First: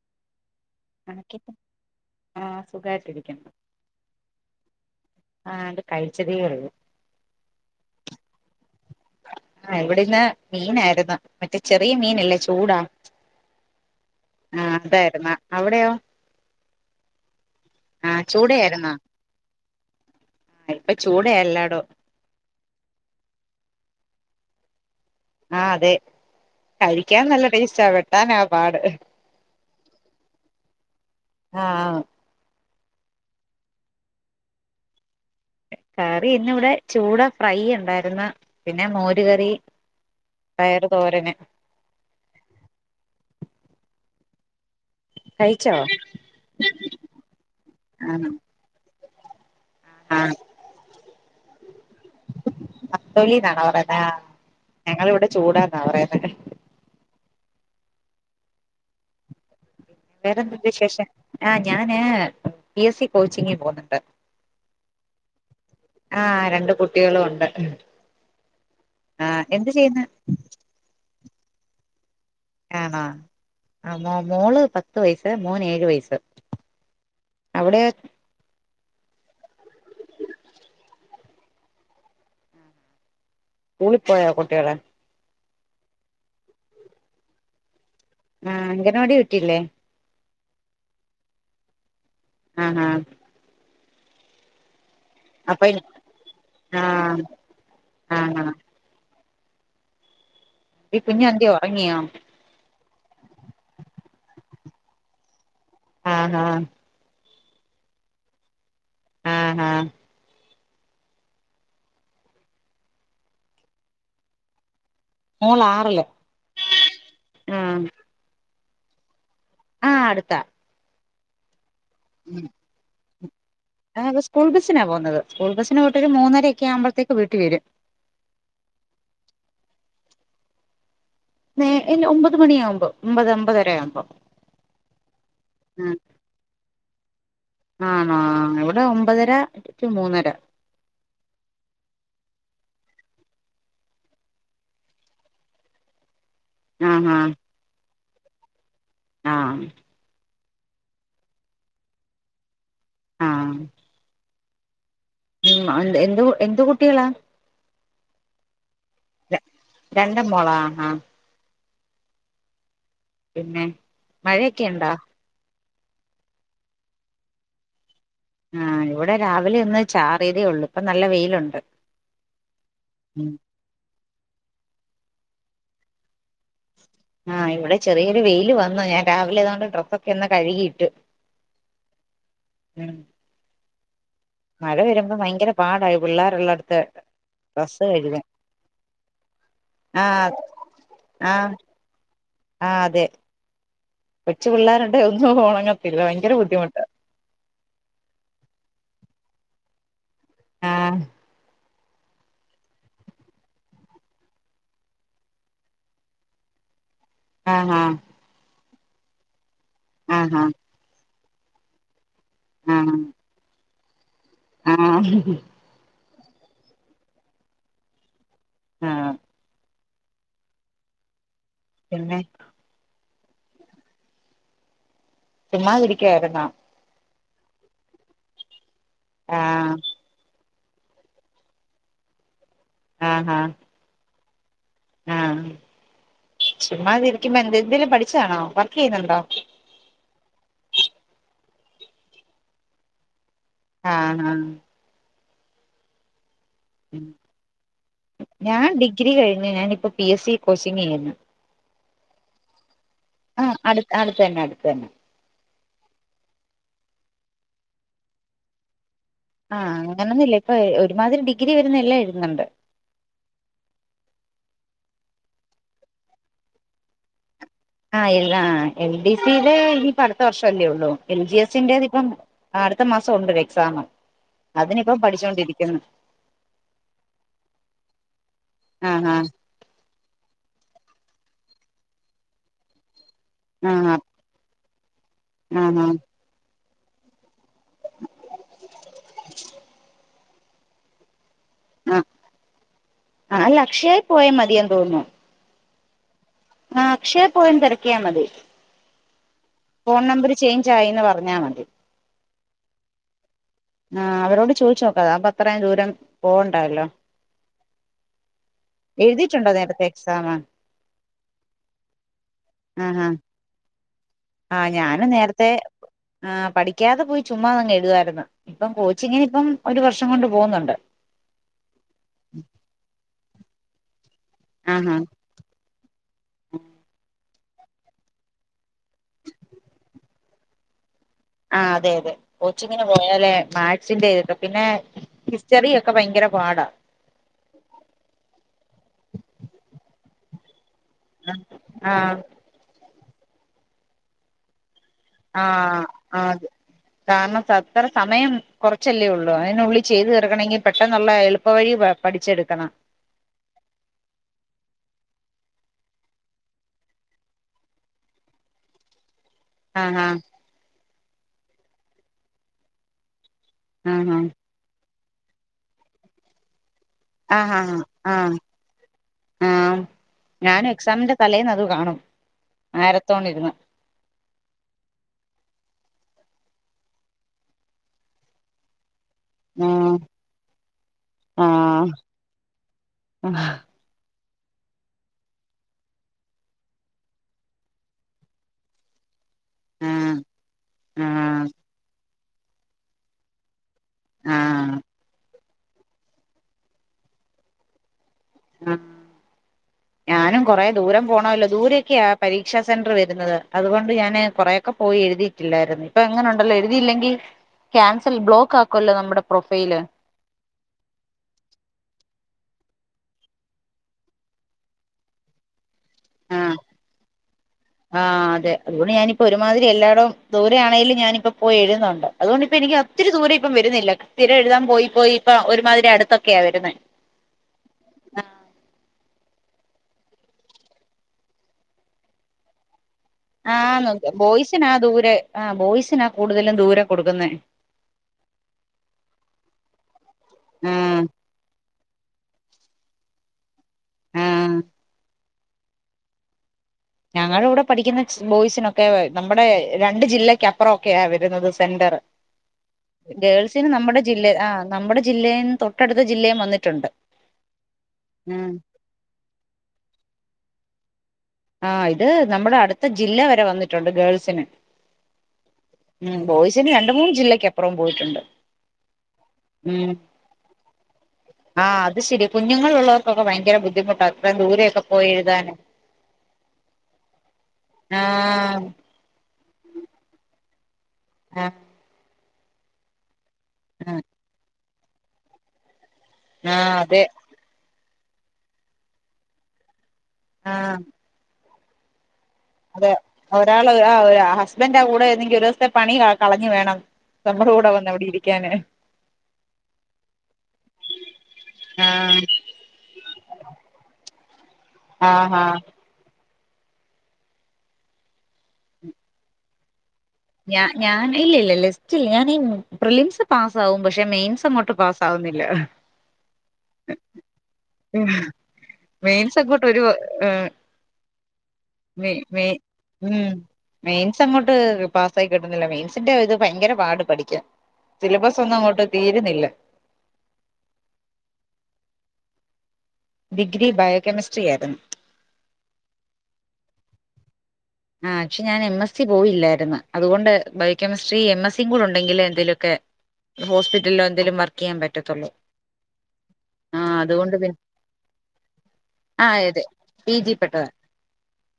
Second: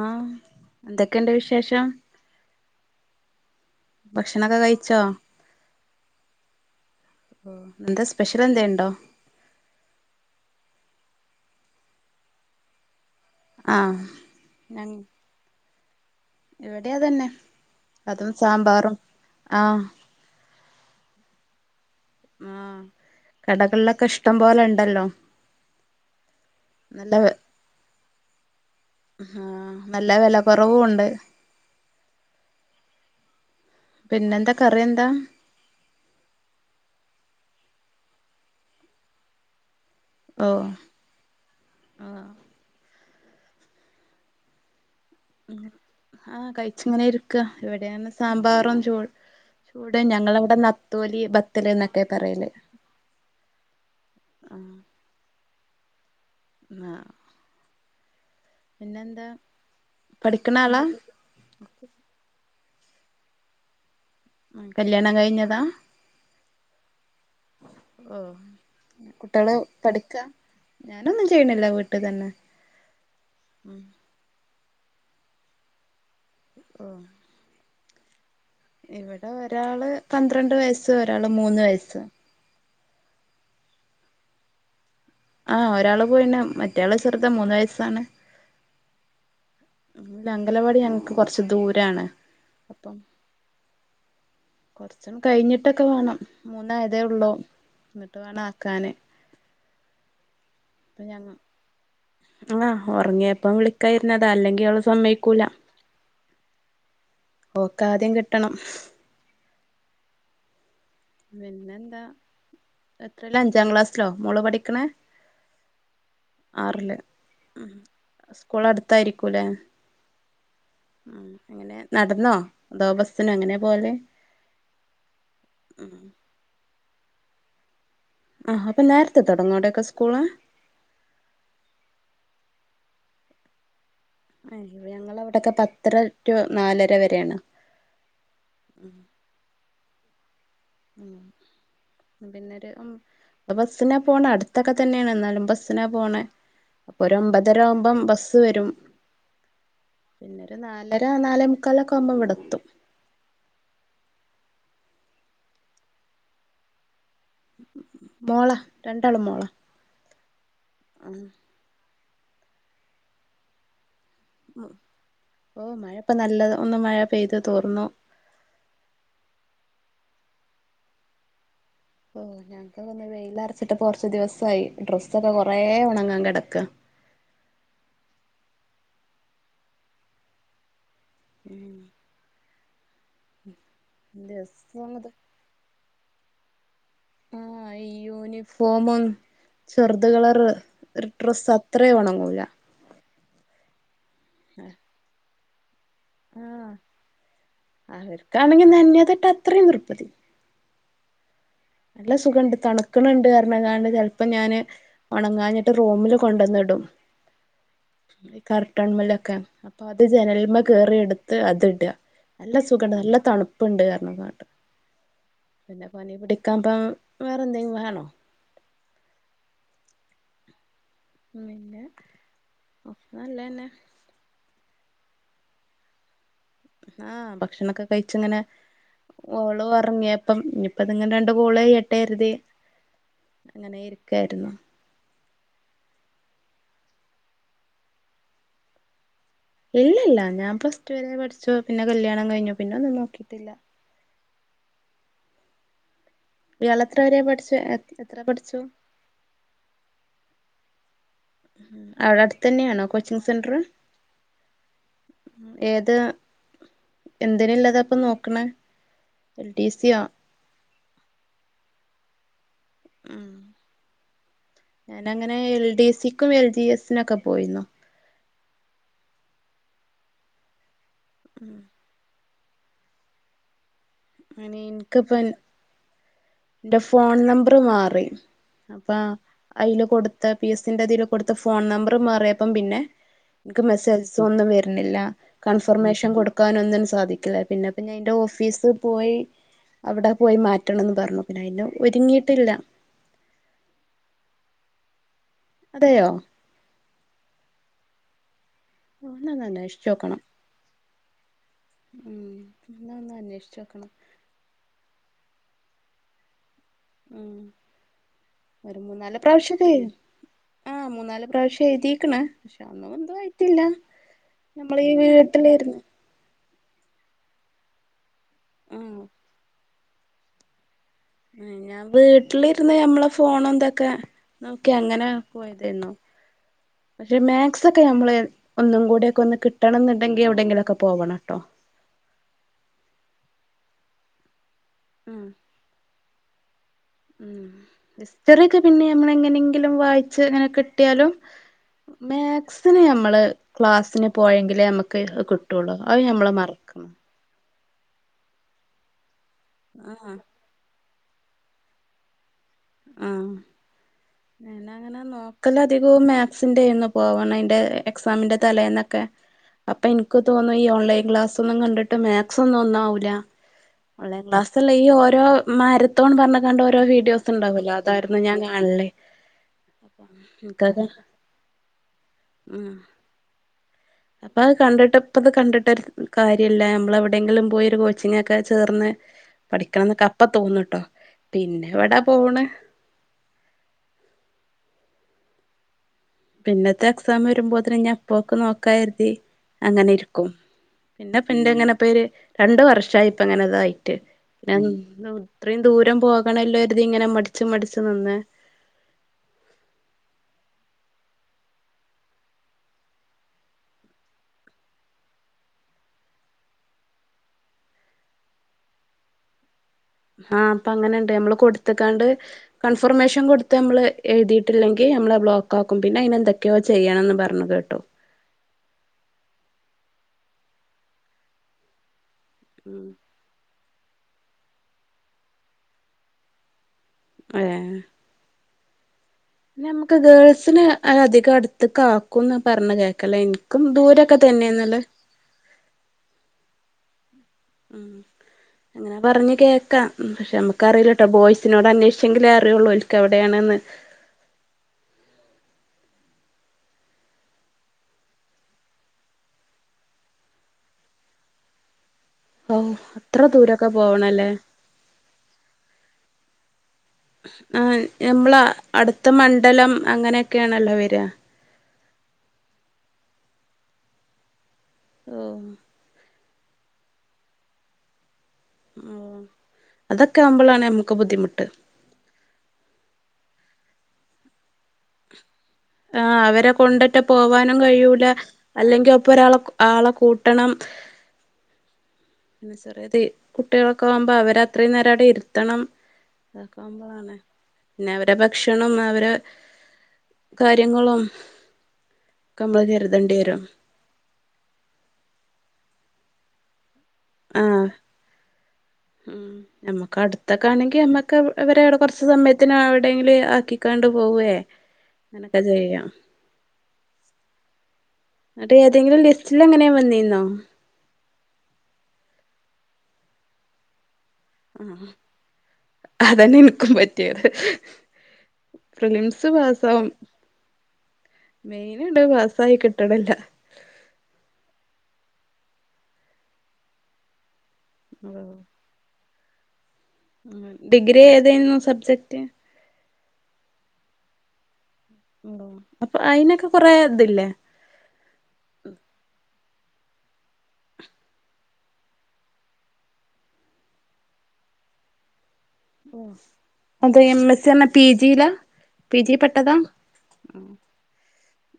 ആഹ് എന്തൊക്കെണ്ട് അനക്കി വിശേഷം ആഹ് സുഖായ്ട്ട് ഇരിക്ക്ന്ന് ഭക്ഷണൊക്കെ കഴിച്ചോ അത് കഴിച്ചതേ ഉള്ളൂ ഉം എന്താ സ്പെഷ്യെലെന്തേണ്ടോ ആഹ് ഇവിടെ ഇന്ന് മീനായ്ര്ന്ന് മറ്റേ ചെറിയ മീനില്ലേ ചൂടാ ആഹ് ആഹ് അതായ്ര്ന്നാ അവ്ടെയോ ഇവിടേം അതെന്നെ അതും സാമ്പാറും ആഹ് എഹ് ഇപ്പ ചൂടെയാ എല്ലാടോ ആഹ് കടകൾലൊക്കെ ഇഷ്ടം പോലെണ്ടെല്ലോ ആഹ് അതെ കഴിക്കാൻ നല്ല ടേസ്റ്റാ വെട്ടാനാ പാട് ആഹ് നല്ല വില കുറവുണ്ട് ആആഹ് പിന്നെന്താ കറി എന്താ? കറി ഇന്ന് വിടെ ചൂട ഫ്രൈ ഉണ്ടായിരുന്നു. പിന്നെ മോര് കറി ഓഹ് പയറ് തോരന് ആഹ് കഴിച്ചോ ആഹ് കഴിച്ചിങ്ങനെ ഇരിക്ക. ആ ഇവിടെയാണ് സാമ്പാറും ചൂ - ചൂട് ആ ഞങ്ങളിവിടെ നത്തോലി ബത്തല് എന്നൊക്കെ പറയല്. നത്തോലിന്നാണോ പറയുന്നെ. ആഹ് ഞങ്ങളിവിടെ ചൂടാന്നാ പറയുന്ന. ആഹ് പിന്നെന്താ? വേറെന്ത പഠിക്കണ ക്കേ ആളാ വിശേഷം. ആഹ് ഞാന് പി എസ് സി കോച്ചിങ്ങ്ന് പോന്നുണ്ട്. കല്യാണം കഴിഞ്ഞതാ ആഹ് രണ്ട് കുട്ടികളുണ്ട്. ഓ ആഹ് കുട്ടികള് എന്ത് ചെയ്യുന്ന്? പഠിക്കാ ഞാനൊന്നും ചെയ്യണില്ല. വീട്ടിൽ തന്നെ. ആണോ ഉം ആ മോള് പത്ത് വയസ്സ്. മോന് ഏഴ് വയസ്സ്. ഉം അവിടെ ഇവിടെ ഒരാള് പന്ത്രണ്ട് വയസ്സ്. ഒരാള് മൂന്ന് വയസ്സ്. സ്കൂളിൽപ്പോയാ കുട്ടികള്. ആഹ് ഒരാള് പോയിണ്. മറ്റയാള് ചെറുത മൂന്ന് വയസ്സാണ്. ആഹ് അംഗനവാടി വിട്ടില്ലേ? ഇ അംഗലവാടി ഞങ്ങക്ക് കൊറച്ച് ദൂരാണ്. ആണോ. കുറച്ചും അപ്പൊ കഴിഞ്ഞിട്ടൊക്കെ വേണം. മൂന്നായതേ ആഹ് ഉള്ളൂ. എന്നിട്ട് ആഹ് വേണം ആഹ് ആക്കാന്. ടി കുഞ്ഞൻതിയേ ഉറങ്ങിയോ? ആഹ് ഉറങ്ങിയപ്പം വിളിക്കായിരുന്നതാ അല്ലെങ്കി അവള് സമ്മയിക്കൂല. ആഹ് ആഹ് ഓക്കാദ്യം കിട്ടണം. ആഹ് ആഹ് പിന്നെന്താ എത്രയ്ലാ അഞ്ചാം ക്ലാസ്സിലോ മോള് പഠിക്കണേ? മോളാറില് ആഹ് സ്കൂളടുത്തായിരിക്കൂലേ? ആഹ് അടുത്താ. ഉം എങ്ങനെ നടന്നോ അതോ ബസ്സിനോ എങ്ങനെ പോവല് ത് സ്കൂൾ ബസിന പോകുന്നത്. സ്കൂൾ ബസിന് ഉം പോയിട്ട് ഒരു മൂന്നര ഒക്കെ ആവുമ്പളത്തേക്ക് വീട്ടി വരും. ആഹ് അപ്പം നേരത്തെ തൊടങ്ങോ അവടൊക്കെ സ്കൂള്. നേ ഇല്ല ഒമ്പത് മണിയാവുമ്പോ. ഒമ്പത് ഒമ്പതെരയാവുമ്പോ. ആഹ് ഇവി ഞങ്ങളെവിടൊക്കെ പത്തര റ്റു നാലര വരെയാണ്. ആണോ. ഇവിടെ ഒമ്പതര റ്റു മൂന്നര ഉം ഉം പി നേരഹം പ്പോ ബസ്സിനാ പോണെ അടുത്തൊക്കെ തന്നെയാണ് എന്നാലും ബസ്സിനാ പോണേ അപ്പൊ ആഹ് ആഹ് ഒരൊമ്പതര ആവുമ്പം ബസ്സ് വരും. ആഹ് പിന്നൊരു നാലര നാലേ മുക്കാലൊക്കെ ആകുമ്പം ഇവിടെത്തും. ആഹ് ഉം എ എന്ത് എന്ത് കുട്ടികളാ. മോള രണ്ടാളും മോള. രണ്ടും മോളാണോ? ഉം പിന്നെ മഴയൊക്കെ ഇണ്ടോ? പ്പ നല്ലത് ഒന്ന് മഴ പെയ്തു തോർന്നു. ആഹ് ഇവിടെ രാവിലെ ഒന്ന് ചാറീതേ ഒള്ളൂ ഇപ്പൊ നല്ല വെയിലുണ്ട്. ഓഹ് ഞങ്ങക്ക് ഒന്ന് ഉം വെയിലറച്ചിട്ട് കുറച്ച് ദിവസായി ഡ്രസ്സൊക്കെ കൊറേ ഒണങ്ങാൻ കിടക്ക. ആഹ് ഇവിടെ ചെറിയൊരു വെയില് വന്നു ഞാൻ രാവിലെ അതോണ്ട് ഡ്രസ്സൊക്കെ ഒന്ന് കഴുകിയിട്ടു. ഉം ഉം ഉം മഴ വരുമ്പോ ഭയങ്കര പാടായി പിള്ളേരുള്ളടത്ത് ആ ഡ്രസ്സ്‌ കഴുകാൻ. യൂണിഫോമും ചെറുത്കളെ ഡ്രെസ്സ് ആഹ് ഒരു ഡ്രസ്സ് ആഹ് അത്രയും ഒണങ്ങൂല. ആഹ് അതെ കൊച്ചു പിള്ളേരുണ്ട് ഒന്നും ഒണങ്ങത്തില്ല ഭയങ്കര ആഹ് ബുദ്ധിമുട്ട. അവർക്കാണെങ്കി നനഞ്ഞത്ഇട്ട അത്രയും തിർപ്പതി. ആഹ് നല്ല സുഖണ്ട് തണുക്കണണ്ട് പറഞ് ങ്ങണ്ട്. ചെലപ്പോം ഞാന് ഒണങ്ങാഞ്ഞിട്ട് റൂമില് കൊണ്ടന്നിടും. ആഹ് ആഹ്. ഈ കർട്ടൺമലൊക്കെ അപ്പൊ അത് ആഹാ ജനൽമേ കേറി എടുത്ത് അത് ഇട. നല്ല ആഹ് സുഖണ്ട് നല്ല തണുപ്പ്ണ്ട് പറഞ്ഞങ്ങ ണ്ട്. ആഹ്. പിന്നെ പനി പിടിക്കാത വേറെന്തേലും വേണം. ആഹ്. ഉം പിന്നെ പിന്നെ ഒക്കെ നല്ലതന്നെ. ചുമ്മാതിരിക്കായിരുന്നോ. ആഹ് ഭക്ഷണൊക്കെ കഴിച്ചിങ്ങനെ ഓളും ആഹ് ഒറങ്ങിയപ്പം ഇനി അപ്പതിങ്ങനെ രണ്ട് കോളെയ്യട്ടെ കരുതി ആഹാ അങ്ങനെ ഇരിക്കായിരുന്നു. ആഹ് ചുമ്മാതിരിക്കുമ്പോ എന്തെങ്കിലും പഠിച്ചതണോ വർക്ക് ചെയ്യുന്നുണ്ടോ? ഇല്ലല്ല ഞാൻ പ്ലസ്ടു വരെ പഠിച്ചു പിന്നെ കല്യാണം കഴിഞ്ഞു പിന്നെ ഒന്നും നോക്കിയിട്ടില്ല. ആഹ് ആഹ് ഇയാളെത്ര വരെ പഠിച്ച് എത്ര പഠിച്ചു. ഞാൻ ഡിഗ്രി കഴിഞ്ഞ് ഞാനിപ്പോ പി എസ് സി കോച്ചിങ് ചെയ്യുന്നു അവിടെ അടുത്തന്നെയാണോ കോച്ചിങ് സെന്റർ. ആഹ് അടു അടുത്ത് തന്നെ അടുത്ത് തന്നെ ഏതഎന്തിനുള്ളത അപ്പൊ നോക്ക്ണ് ആഹ് അങ്ങനൊന്നും ഇല്ല ഇപ്പൊ ഒരുമാതിരി ഡിഗ്രി വരുന്ന എല്ലാം എയുതുനുട്. ഉ ഞാന് അങ്ങനെ എൽ ഡി എ സിക്കും എൽ ജി എസിനൊക്കെ പോയിരുന്നു. ആ എല്ല എൽ ഡി സി ഈ പം അടുത്ത വർഷം അല്ലേ ഉള്ളൂ എൽ ജി എസ്സിൻ്റെ അപ്പം അടുത്ത മാസം ഉണ്ട് എക്സാംമ്. അനി ഇനിക്ക്പ്പ [unintelligible] എന്റെ ഫോൺ നമ്പർ മാറി അപ്പൊ ആഹ് അതിൽ കൊടുത്ത പി എസ്സിന്റെ അതിൽ കൊടുത്ത ഫോൺ നമ്പർ മാറിയപ്പം. പിന്നെ എനിക്ക് ആഹ് ആഹ് മെസ്സേജ് സൊന്നും വരുന്നില്ല ആഹ് കൺഫർമേഷൻ കൊടുക്കാനൊന്നും സാധിക്കില്ല പിന്നെപ്പ ഞയ്ന്റെ ഓഫീസ് പോയി അവിടെ പോയി മാറ്റണംന്ന് പറഞ്ഞു പിന്നെ അയ്ന് ആഹ് ഒരുങ്ങിയിട്ടില്ല ആഹ് ലക്ഷയേ പോയ മതിയെന്ന് തോന്നുന്നു അതെയോ ആഹ് അക്ഷയ പോയിൻ തിരക്കിയാ മതി [unintelligible] ഫോൺ നമ്പറ് ചേഞ്ച് ആയിന്ന് പറഞ്ഞാ മതി ഉംന്നാന്നൊന്ന് അന്വേഷിച് നോക്കണം ആഹ് അവരോട് ചോയ്ച്ചു നോക്കാത അപ്പൊ അത്രയും ദൂരം പോവണ്ടല്ലോ ഉം ഒരു മൂന്നാല് എഴുതിയിട്ടുണ്ടോ പ്രാവശ്യക്കെ നേരത്തെ എക്സാം ആഹ് മൂന്നാല് പ്രാവശ്യം എഴുതിക്ണ് പക്ഷെ അന്നും ആഹ് എന്തും ആയിത്തില്ല ആഹ് നമ്മള ഈ ഞാന് നേരത്തെ വീട്ടിലേരുന്നു ആഹ് പഠിക്കാതെ പോയി ചുമ്മാന്നങ് എഴുതായിരുന്നു ഇപ്പം ആഹ് കോച്ചിങ്ങിന് ഇപ്പം ഒരു വർഷം കൊണ്ട് പോകുന്നുണ്ട് ഞാൻ വീട്ടിലിരുന്ന് ഞമ്മളെ ഫോണും തൊക്കെ നോക്കി ആഹ് ആഹ് അങ്ങനെ പോയതേന്നു പക്ഷെ മാത് സ് ഒക്കെ നമ്മള് ഒന്നും കൂടിയൊക്കെ ഒന്ന് കിട്ടണം ന്നുണ്ടെങ്കി എവിടെെങ്കിലൊക്കെ പോവണട്ടോ ആഹ് അതെ അതെ കോച്ചിങ്ങിന് പോയാലെ മാത്സിന്റെതിട്ട പിന്നെ ഉം ഹിസ്റ്ററി ഒക്കെ ഭയങ്കര പാടാ ഉം ഹിസ്റ്ററിയൊക്കെ പിന്നെ നമ്മള എങ്ങനെങ്കിലും വായിച്ച് അങ്ങനെക്കെ ട്ട്യാലും ആഹ് മാത്സിന് നമ്മള് ക്ലാസിന് പോയെങ്കിലേ നമ ക്കെഹ് കിട്ടുള്ളൂ ആഹ് അഹ് നമ്മള് ആഹ് മറക്കുന്നു കാരണം ച്ചത്ര സമയം കൊറച്ചല്ലേ ഉള്ളൂ അയിനുള്ളിൽ ചെയ്ത് ആഹ് തീർക്കണങ്കിൽ പെട്ടെന്നുള്ള എളുപ്പ വഴി പഠിച്ചെടുക്കണം ആഹ് ഞാനങ്ങനെന്നൊ നോക്കല് അധികും മാത്സിന്റെ ഒന്ന് പോവണം അയ്ന്റെ എക്സാമിന്റെ തലേന്നൊക്കെ അപ്പ ആഹ് എൻക്ക് തോന്നു ഈ ഓൺലൈൻ ക്ലാസ് ഒന്നും കണ്ടിട്ട് മാത്സ് ഒന്നും ഒന്നാവൂല ആഹ് ഓൺലൈൻ ആഹ് ക്ലാസ് സ്സ്ള്ള ഈ ഓരോ മരത്തോൺ പറഞ് കാണ്ട് ഓരോ വീഡിയോസ് ആഹ് ണ്ടാവല്ലോ ആഹ് അതായിരുന്നു ആഹ് ഞാൻ കാണല് ആഹ് ഞാനും എനിക്കത് എക്സാമിന്റെ തലേന്ന് അത് കാണും ഉം മാരത്തോണിര്ന്ന് അപ്പൊ അത് കണ്ടിട്ട ഇപ്പത് കണ്ടിട്ടരു കാര്യല്ല നമ്മള എവിടെങ്കിലും പോയി ഒരു കോച്ചിങ്ങൊക്കെ ചേർന്ന് ഉം പഠിക്കണംന്നൊക്കെ അപ്പ തോന്നുട്ടോ പിന്നെ ആഹ് എവിടാ പോണ് [unintelligible] പിന്നത്തെ എക്സാം വരുമ്പോത് ന് ഞഅപ്പൊക്കെ നോക്കാര്തി അങ്ങനെ ആഹ് ഇരിക്കും പിന്നെ ആഹ് പിന്റെ ഇങ്ങനെപ്പര് രണ്ടു വർഷയിപ്പ അങ്ങനെ ഇതായി റ്റ് ഞാൻ ആഹ് ഇത്രീം ദൂരം പോകണല്ലോ രിതി ഇങ്ങനെ മടിച്ചു മടിച് നിന്ന് ആഹ് ഉ ഞാനും കൊറെ ദൂരം പോണല്ലോ ദൂരൊക്കെയാ പരീക്ഷാ സെന്റർ വരുന്നത് അതുകൊണ്ട് ഞാന് കൊറെക്കെ പോയി എഴുതി റ്റില്ലായിരുന്നു ഇപ്പൊ എങ്ങനെണ്ടല്ലോ എയുതിയില്ലെങ്കി ക്യാൻസൽ ബ്ലോക്ക് ആക്കല്ലോ നമ്മുടെ പ്രൊഫൈല് ആഹ് അപ്പൊ അങ്ങനെണ്ട് നമ്മള് കൊടുത്ക്കാണ്ട് കൺഫർമേഷൻ കൊടുത്ത് നമ്മൾ എഴുതിയിട്ടില്ലെങ്കി നമ്മളെ ബ്ലോക്ക് ക്കാക്കും പിന്നെ അയ്നെ ആഹ് എന്തൊക്കെയോ ചെയ്യണംന്ന് പറഞ്ഞു കേട്ടു ആഹ് അതെ അത്കൊണ്ട് ഞാനിപ്പോ ഒരുമാതിരി എല്ലാടോം ദൂര ആണെലും ഞാനിപ്പോ പോയി എഴ്‌തുന്നോണ്ട് അതുകൊണ്ടിപ്പ എനിക്ക് ഉം ഒത്തിരി ദൂരം ഇപ്പം വരുന്നില്ല സ്ഥിര എഴുതാം പോയി പോയി ഇപ്പ ഒരുമാതിരി അടുത്തൊക്കെയ വെരുന്നെ അതെ പിന്ന നമ്മക്ക് ഗേൾസസ്ന് അ അധികം അടുത്ത്ക് ആക്കുംന്ന് പറഞ്ഞ കേ അല്ല എനിക്കും ദൂരൊക്ക തന്നെയാന്നല്ല ആഹ് ബോയ്സ്നാ കൂടുതലും ദൂരം കൊട്ക്ക്ന്നേ ഉം പറഞ്ഞ് കേക്കാം പക്ഷെ നമ്ക്കറീല്ല ആഹ് ട്ടോ ബോയ്സ്നോട് അന്വേഷ് ചിങ്കിലേ അറിയൊള്ളൂ ഒല്ക്ക് എവിടെയാണെന്ന് ആഹ് ഞങ്ങട ഇവ്ട പഠിക്കുന്ന ച് ബോയ്സ്നൊക്കെ നമ്മടെ രണ്ട് ജില്ലക്ക് അപ്പറോക്കെയ വെരുന്നത് സെന്ററ് ഔ അത്ര ദൂരൊക്കെ ഗേൾസ്ന് നമ്മട പോവണല്ലേ ജില്ല ആഹ് നമ്മട ജില്ലേന്ന് തൊട്ടടുത്ത ജില്ലേം വന്നിട്ടുണ്ട് ആഹ് ഞമ്മള ഉം അട്ത്ത മണ്ഡലം അങ്ങനെക്കയാണല്ലോ വെരാ ആഹ് ഇത് നമ്മട അട്ത്ത ജില്ല വെരെ വന്നിട്ടുണ്ട് ഗേൾസിന് ഓഹ് ഉം ബോയ്സ്ന് രണ്ട് മൂന്ന് ജില്ലക്ക് അപ്പറം പോയിട്ടുണ്ട് ഉം അതൊക്ക ആവ്മ്പളാണ് ഞമ്മക്ക് ബുദ്ധിമുട്ട് ആഹ് അത് ശരി കുഞ്ഞുങ്ങളുള്ളൊർക്കൊക്ക ഭയങ്കര ബുദ്ധിമുട്ട അത്രേം ദൂരെയൊക്ക പോയി എഴുതാന് ആഹ് അവരെ കൊണ്ട്ട്ട് പോവാനും കഴിയൂല ആഹ് അല്ലെങ്കി ഒപ്പ ഒരാളെ ആള കൂട്ടണം ആഹ് ചെറിയത് കുട്ടികളെക്ക ആവുമ്പം അവരെ അത്രേം നേര അവ്ടെ ഇരുത്തണം ആഹ് അതെ പിന്ന അവര ഭക്ഷണം അവര് ആഹ് കാര്യങ്ങളും ഒക്കെ നമ്മള് അതെ കരുതേണ്ടി വരും ഒരാള് ആ ഹസ്ബന്റാ കൂട വെര്ന്നെങ്കി ഒര് ദോസത്തെ പണി കള കളഞ്ഞ് വേണം നമ്മട കൂട വന്ന് അവ്ടിരിക്കാന് ആഹ് ഞമ്മക്ക് അടുത്തെക്ക ആണെങ്കി ഞമ്മക്ക് ഇവരെട കൊറച്ച് ആഹ് സമയത്തിന് അ എവിടെങ്കിലും ആക്കിക്കാണ്ട് പോവ്വേ നിനക്കത് ആഹ് ചെയ്യാം അതെ ഏതെങ്കിലും ലിസ്റ്റിലെങ്ങനെ വന്നീന്നോ ഞാ ഞാൻ ഇല്ലില്ല ലിസ്റ്റ്ല്ല ഞാനെ പ്രിലിംസ് പാസ്സാവും പക്ഷെ മെയിൻസ് അതങ്ങോട്ട് ആഹ് പാസ്സാവുന്നില്ല അതന്നെ എനിക്കും പറ്റിയത് പ്രിലിംസ് മെയിൻസ് അങ്ങോട്ട് ഒരു പാസ്സാവും ഉം മെയിനണ്ട് മെ മെ പാസ്സായി കിട്ടണില്ല ഉം മെയിൻസ് അങ്ങോട്ട് പാസ്സായി കിട്ടുന്നില്ല മെയിൻസിന്റ ഇത് ഭയങ്കര പാട് പഠിക്കാൻ സിലബസ് ഒന്നു അങ്ങോട്ട് തീരുന്നില്ല ഡിഗ്രി ഏതായ്ന്നു സബ്ജെക്റ്റ് ഡിഗ്രി ബയോകെമിസ്ട്രി ആര്ന്ന് അപ്പ അയിനെക്ക കൊറെ ഇത് ല്ലേ ആഹ് ക്ഷെ ഞാന് എം എസ് സി പോയില്ലാര്ന്ന് അത്കൊണ്ട് ബയോകെമിസ്ട്രി എം എസ് സിയും കൂട ഒണ്ടെങ്കിലെ എന്തേലു ഒക്കെ ഹോസ്പിറ്റല്ലോ എന്തേലും വർക്കെയ്യാൻ പറ്റത്തൊള്ളൂ അതെ M S C P G ലാ പി ജി ആ പെട്ടതാ അതെ പി ജി പെട്ടതാ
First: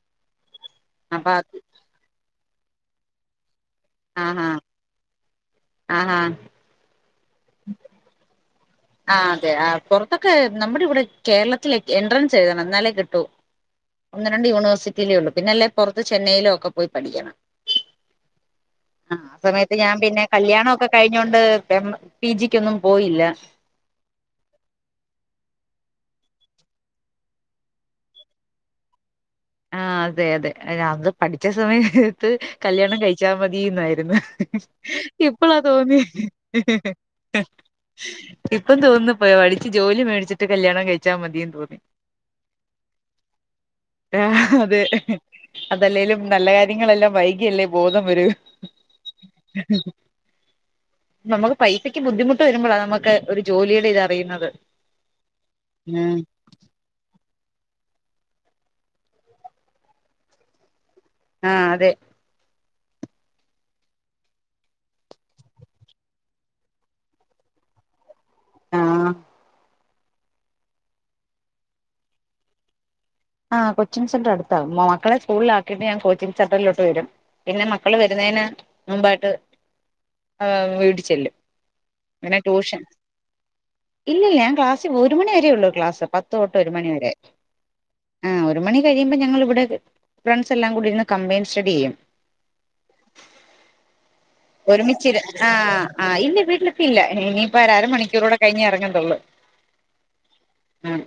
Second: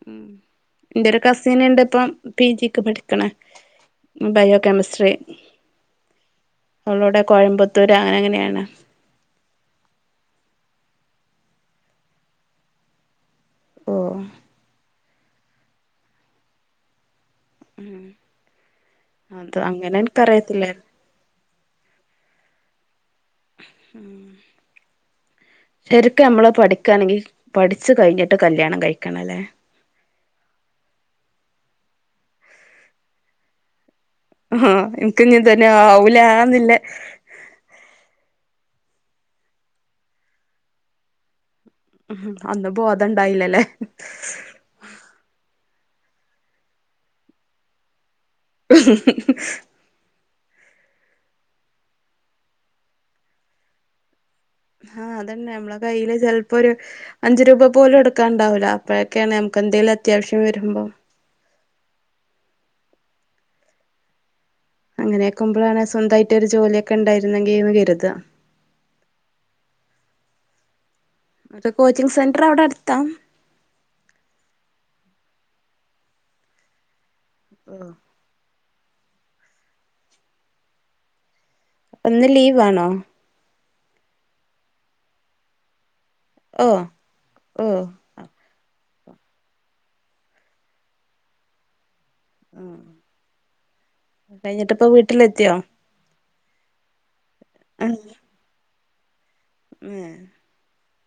ഉം എന്റൊര് അപ്പൊ കസിന്ണ്ട് ഇപ്പം പി ജീക്ക് പഠിക്കണ് ഉം ബയോകെമിസ്ട്രി ആഹ് ഹാ അവളെവ്ടെ കോയമ്പത്തൂര് അങ്ങന എങ്ങനെയാണ് ആഹ് അതെ അ പൊറത്തൊക്കെ നമ്മട ഇവ്ടെ കേരളത്തിലെക്കെ എൻട്രൻസ് എഴ്‌തണം എന്നാലെ കിട്ടൂ ഓ ഒന്ന് രണ്ട് യൂണ്വേഴ്സിറ്റിലേ ഒള്ളു പിന്ന അല്ലേ പൊറത്ത് ചെന്നൈയ്ലോ ഒക്ക പോയി പഠിക്കണം ആഹ് അത് സമയത്ത് അങ്ങനെ ഞാൻ പിന്നെ കല്യാണോ എനിക്കറിയത്തില്ലായിരുന്നു ഒക്ക കയ്ഞ്ഞോണ്ട് പേം പി ജിക്കൊന്നും പോയില്ല ഉം ശരിക്ക് നമ്മള് പഠിക്കാണെങ്കി പഠിച്ച് കഴിഞ്ഞിട്ട് കല്യാണം കഴിക്കണ ലേ ആ അതെയതെ അന്ന് പഠിച്ച സമയത്ത് കല്യാണം കഴിച്ചാ മതീന്നായിര്ന്ന് ആഹ് എനിക്ക് ഇനി ഇപ്പളാ ഇതന്നെ തോന്നിയെ ആവൂലാന്നില്ല ഇപ്പം തോന്നുന്ന്പ്പോ പഠിച്ച് ജോലി മേടിച്ചിട്ട് കല്യാണം കഴിച്ചാ മതീന്ന് തോന്നി അന്ന് ബോതണ്ടായില്ല ലെ ആഹ് അത് അതല്ലേലും നല്ല കാര്യങ്ങളെല്ലാം വൈകിയല്ലേ ബോധംവരൂ ഹ്-ഹ്-ഹ്-ഹ് [unintelligible] നമ്മക്ക് പൈസക്ക് ബുദ്ധിമുട്ട് വരുമ്പളാ നമ്മക്ക് ഒരു ജോലിയുടെ ഇതറിയുന്നത് ആഹ് അതന്നെ നമ്മളെ കയ്യില് ചെൽ പ്പൊര് അഞ്ച് രൂപ പോലും എടുക്കാൻ ണ്ടാവൂല്ല അപ്പോഴൊക്കെയാണ് നമുക്കെന്തെലും അത്യാവശ്യം വരുമ്പം ആഹ് അതെ അങ്ങനെയ്ക്കുമ്പളാണ് സ്വന്തായിട്ടൊരു ജോലിയൊക്കെ ണ്ടായിരുന്നെങ്കീന്ന് കരുത ആഹ് അട്ത്തെ കോച്ചിങ്ങ് സെന്ററവിടട്ത്താ ആഹ് കൊച്ചിങ്ങ് സെന്ററടുത്താ മക്കളെ സ്കൂളിലാക്കിട്ട് ഞാൻ കോച്ചിങ്ങ് സെന്ററിലോട്ട് വരും പിന്നെ ആഹ് മക്കള് വരുന്നേയിന് മുമ്പായിട്ട് വീട്ടി ചെല്ലും ഇന്ന് അനെ ട്യൂഷൻ ലീവാണോ ഇല്ലല്ല ഞാൻ ക്ലാസ്സി ഒരു മണി വരെയുള്ളൂ ക്ലാസ്സ് പ ത്ത് തൊട്ട് ഓ ഒരു മണിവരെ ഓ ആഹ് ഒരു മണി കഴിയുമ്പം ഞങ്ങളിവിടെ ഫ്രണ്ട്സെല്ലാം കൂടി ഇരുന്ന് കംപെയിൻ സ്റ്റഡി യ്യും ആഹ് കഴിഞ്ഞിട്ടിപ്പോ ഒരുമിച്ചിര് വീട്ടിലെത്തിയോ ആഹ് ആഹ് ഇല്ല വീട്ടിലത്തിയില്ല ഇനിയിപ്പ ര അര മണിക്കൂറ് കൂടെ കഴിഞ്ഞേ എറങ്ങത്തുള്ളൂ മ് ഏ ആണ്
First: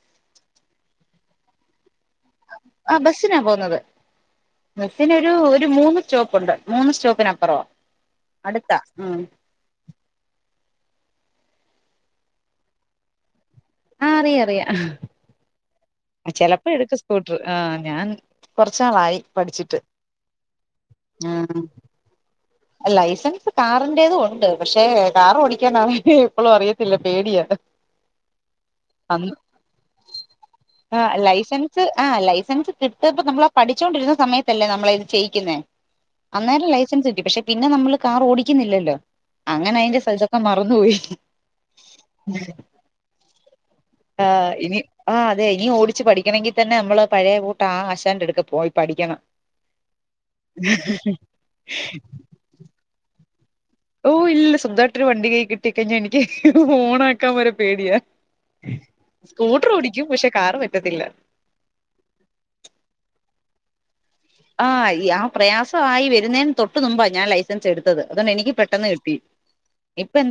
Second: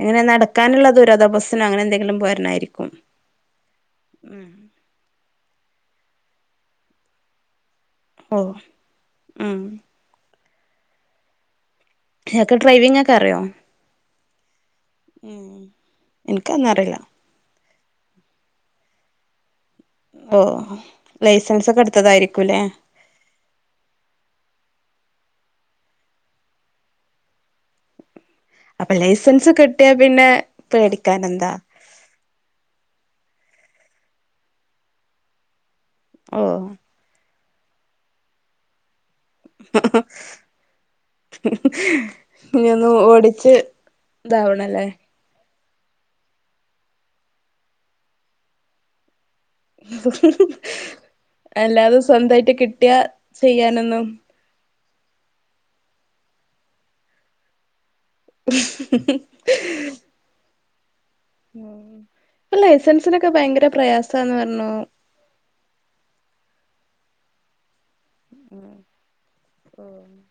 എങ്ങനെ നടക്കാന്ള്ള ദൂരോ അതോ ബസ്സിനോ അങ്ങനെന്തെങ്കിലും പോര് ആഹ് ബസ്സിനാ പോകുന്നത് ഉം ബസ്സിനൊരു ഒരു മൂന്ന് സ്റ്റോപ്പുണ്ട് മൂന്ന് സ്റ്റോപ്പിനപ്പുറവാ ഓ അടുത്താ ഉം ഇയാക്ക് ഡ്രൈവിങ്ങ് ക്കറിയോ ആഹ് അറിയറിയാ ഉം ചെലപ്പ എനിക്കതൊന്നും അറിയില്ല എട്ക്കും സ്കൂട്ടറ് ആഹ് ഞാൻ കൊറച്ച്നാളായി പഠിച്ചിട്ട് ഓഹ് ആഹ് ലൈസൻസൊക്കെ ട്ത്തതായിരിക്കുലേ ലൈസൻസ് കാറിന്റേതു ഉണ്ട് പക്ഷേ കാർ ഓടിക്കാൻ ആണ് ഇപ്പളു അറിയത്തില്ല പേടിയാ അപ്പം അന്ന് ലൈസൻസ് കിട്ടിയാ പിന്നെ പേടിക്കാനെന്താ സ് ആ ലൈസൻസ് കിട്ടിയപ്പൊ നമ്മളാ പഠിച്ചോണ്ടിരുന്ന സമയത്തല്ലേ നമ്മള ഇത് ചെയ്യിക്കുന്നെ അന്നേരം ഓ ലൈസൻസ് കിട്ടി പക്ഷെ പിന്നെ നമ്മള് കാർ ഓടിക്കുന്നില്ലല്ലോ അങ്ങനെ അയിന്റെ ഇതൊക്കെ മറന്നുപോയി ഇനിയൊന്ന് ഓടിച്ച് ഇതാവണം ലേ ആഹ് അതെ ഇനി ഓടിച്ച് പഠിക്കണെങ്കി തന്നെ നമ്മള് പഴയ കൂട്ടാ ആ ആശാന്റട്ക്കെ പോയി പഠിക്കണം അല്ലാതെ സ്വന്തായിട്ട് കിട്ടിയാ ചെയ്യാന് ഓ ഇല്ല സ്വന്തായിട്ടൊരു വണ്ടി കൈയ് കിട്ടി ക്കഴിഞ്ഞ എനിക്ക് ഓണാക്കാൻ വരെ പേടിയാ ഹ്-ഹ്-ഹ് സ്കൂട്ടറോടിക്കും പക്ഷെ കാറ് പറ്റത്തില്ല ഉം ഇപ്പ ലൈസൻസിനൊക്കെ ഭയങ്കര പ്രയാസ ആയി ആ പ്രയാസായി വരുന്നേന് തൊട്ട്ന്നുമ്പാ ഞാൻ ലൈ സൻസെട്ത്തത് അതുകൊണ്ട് എനിക്ക് ഉം പെട്ടെന്ന് കിട്ടി ഓഹ് ഇപ്പെന്തൊ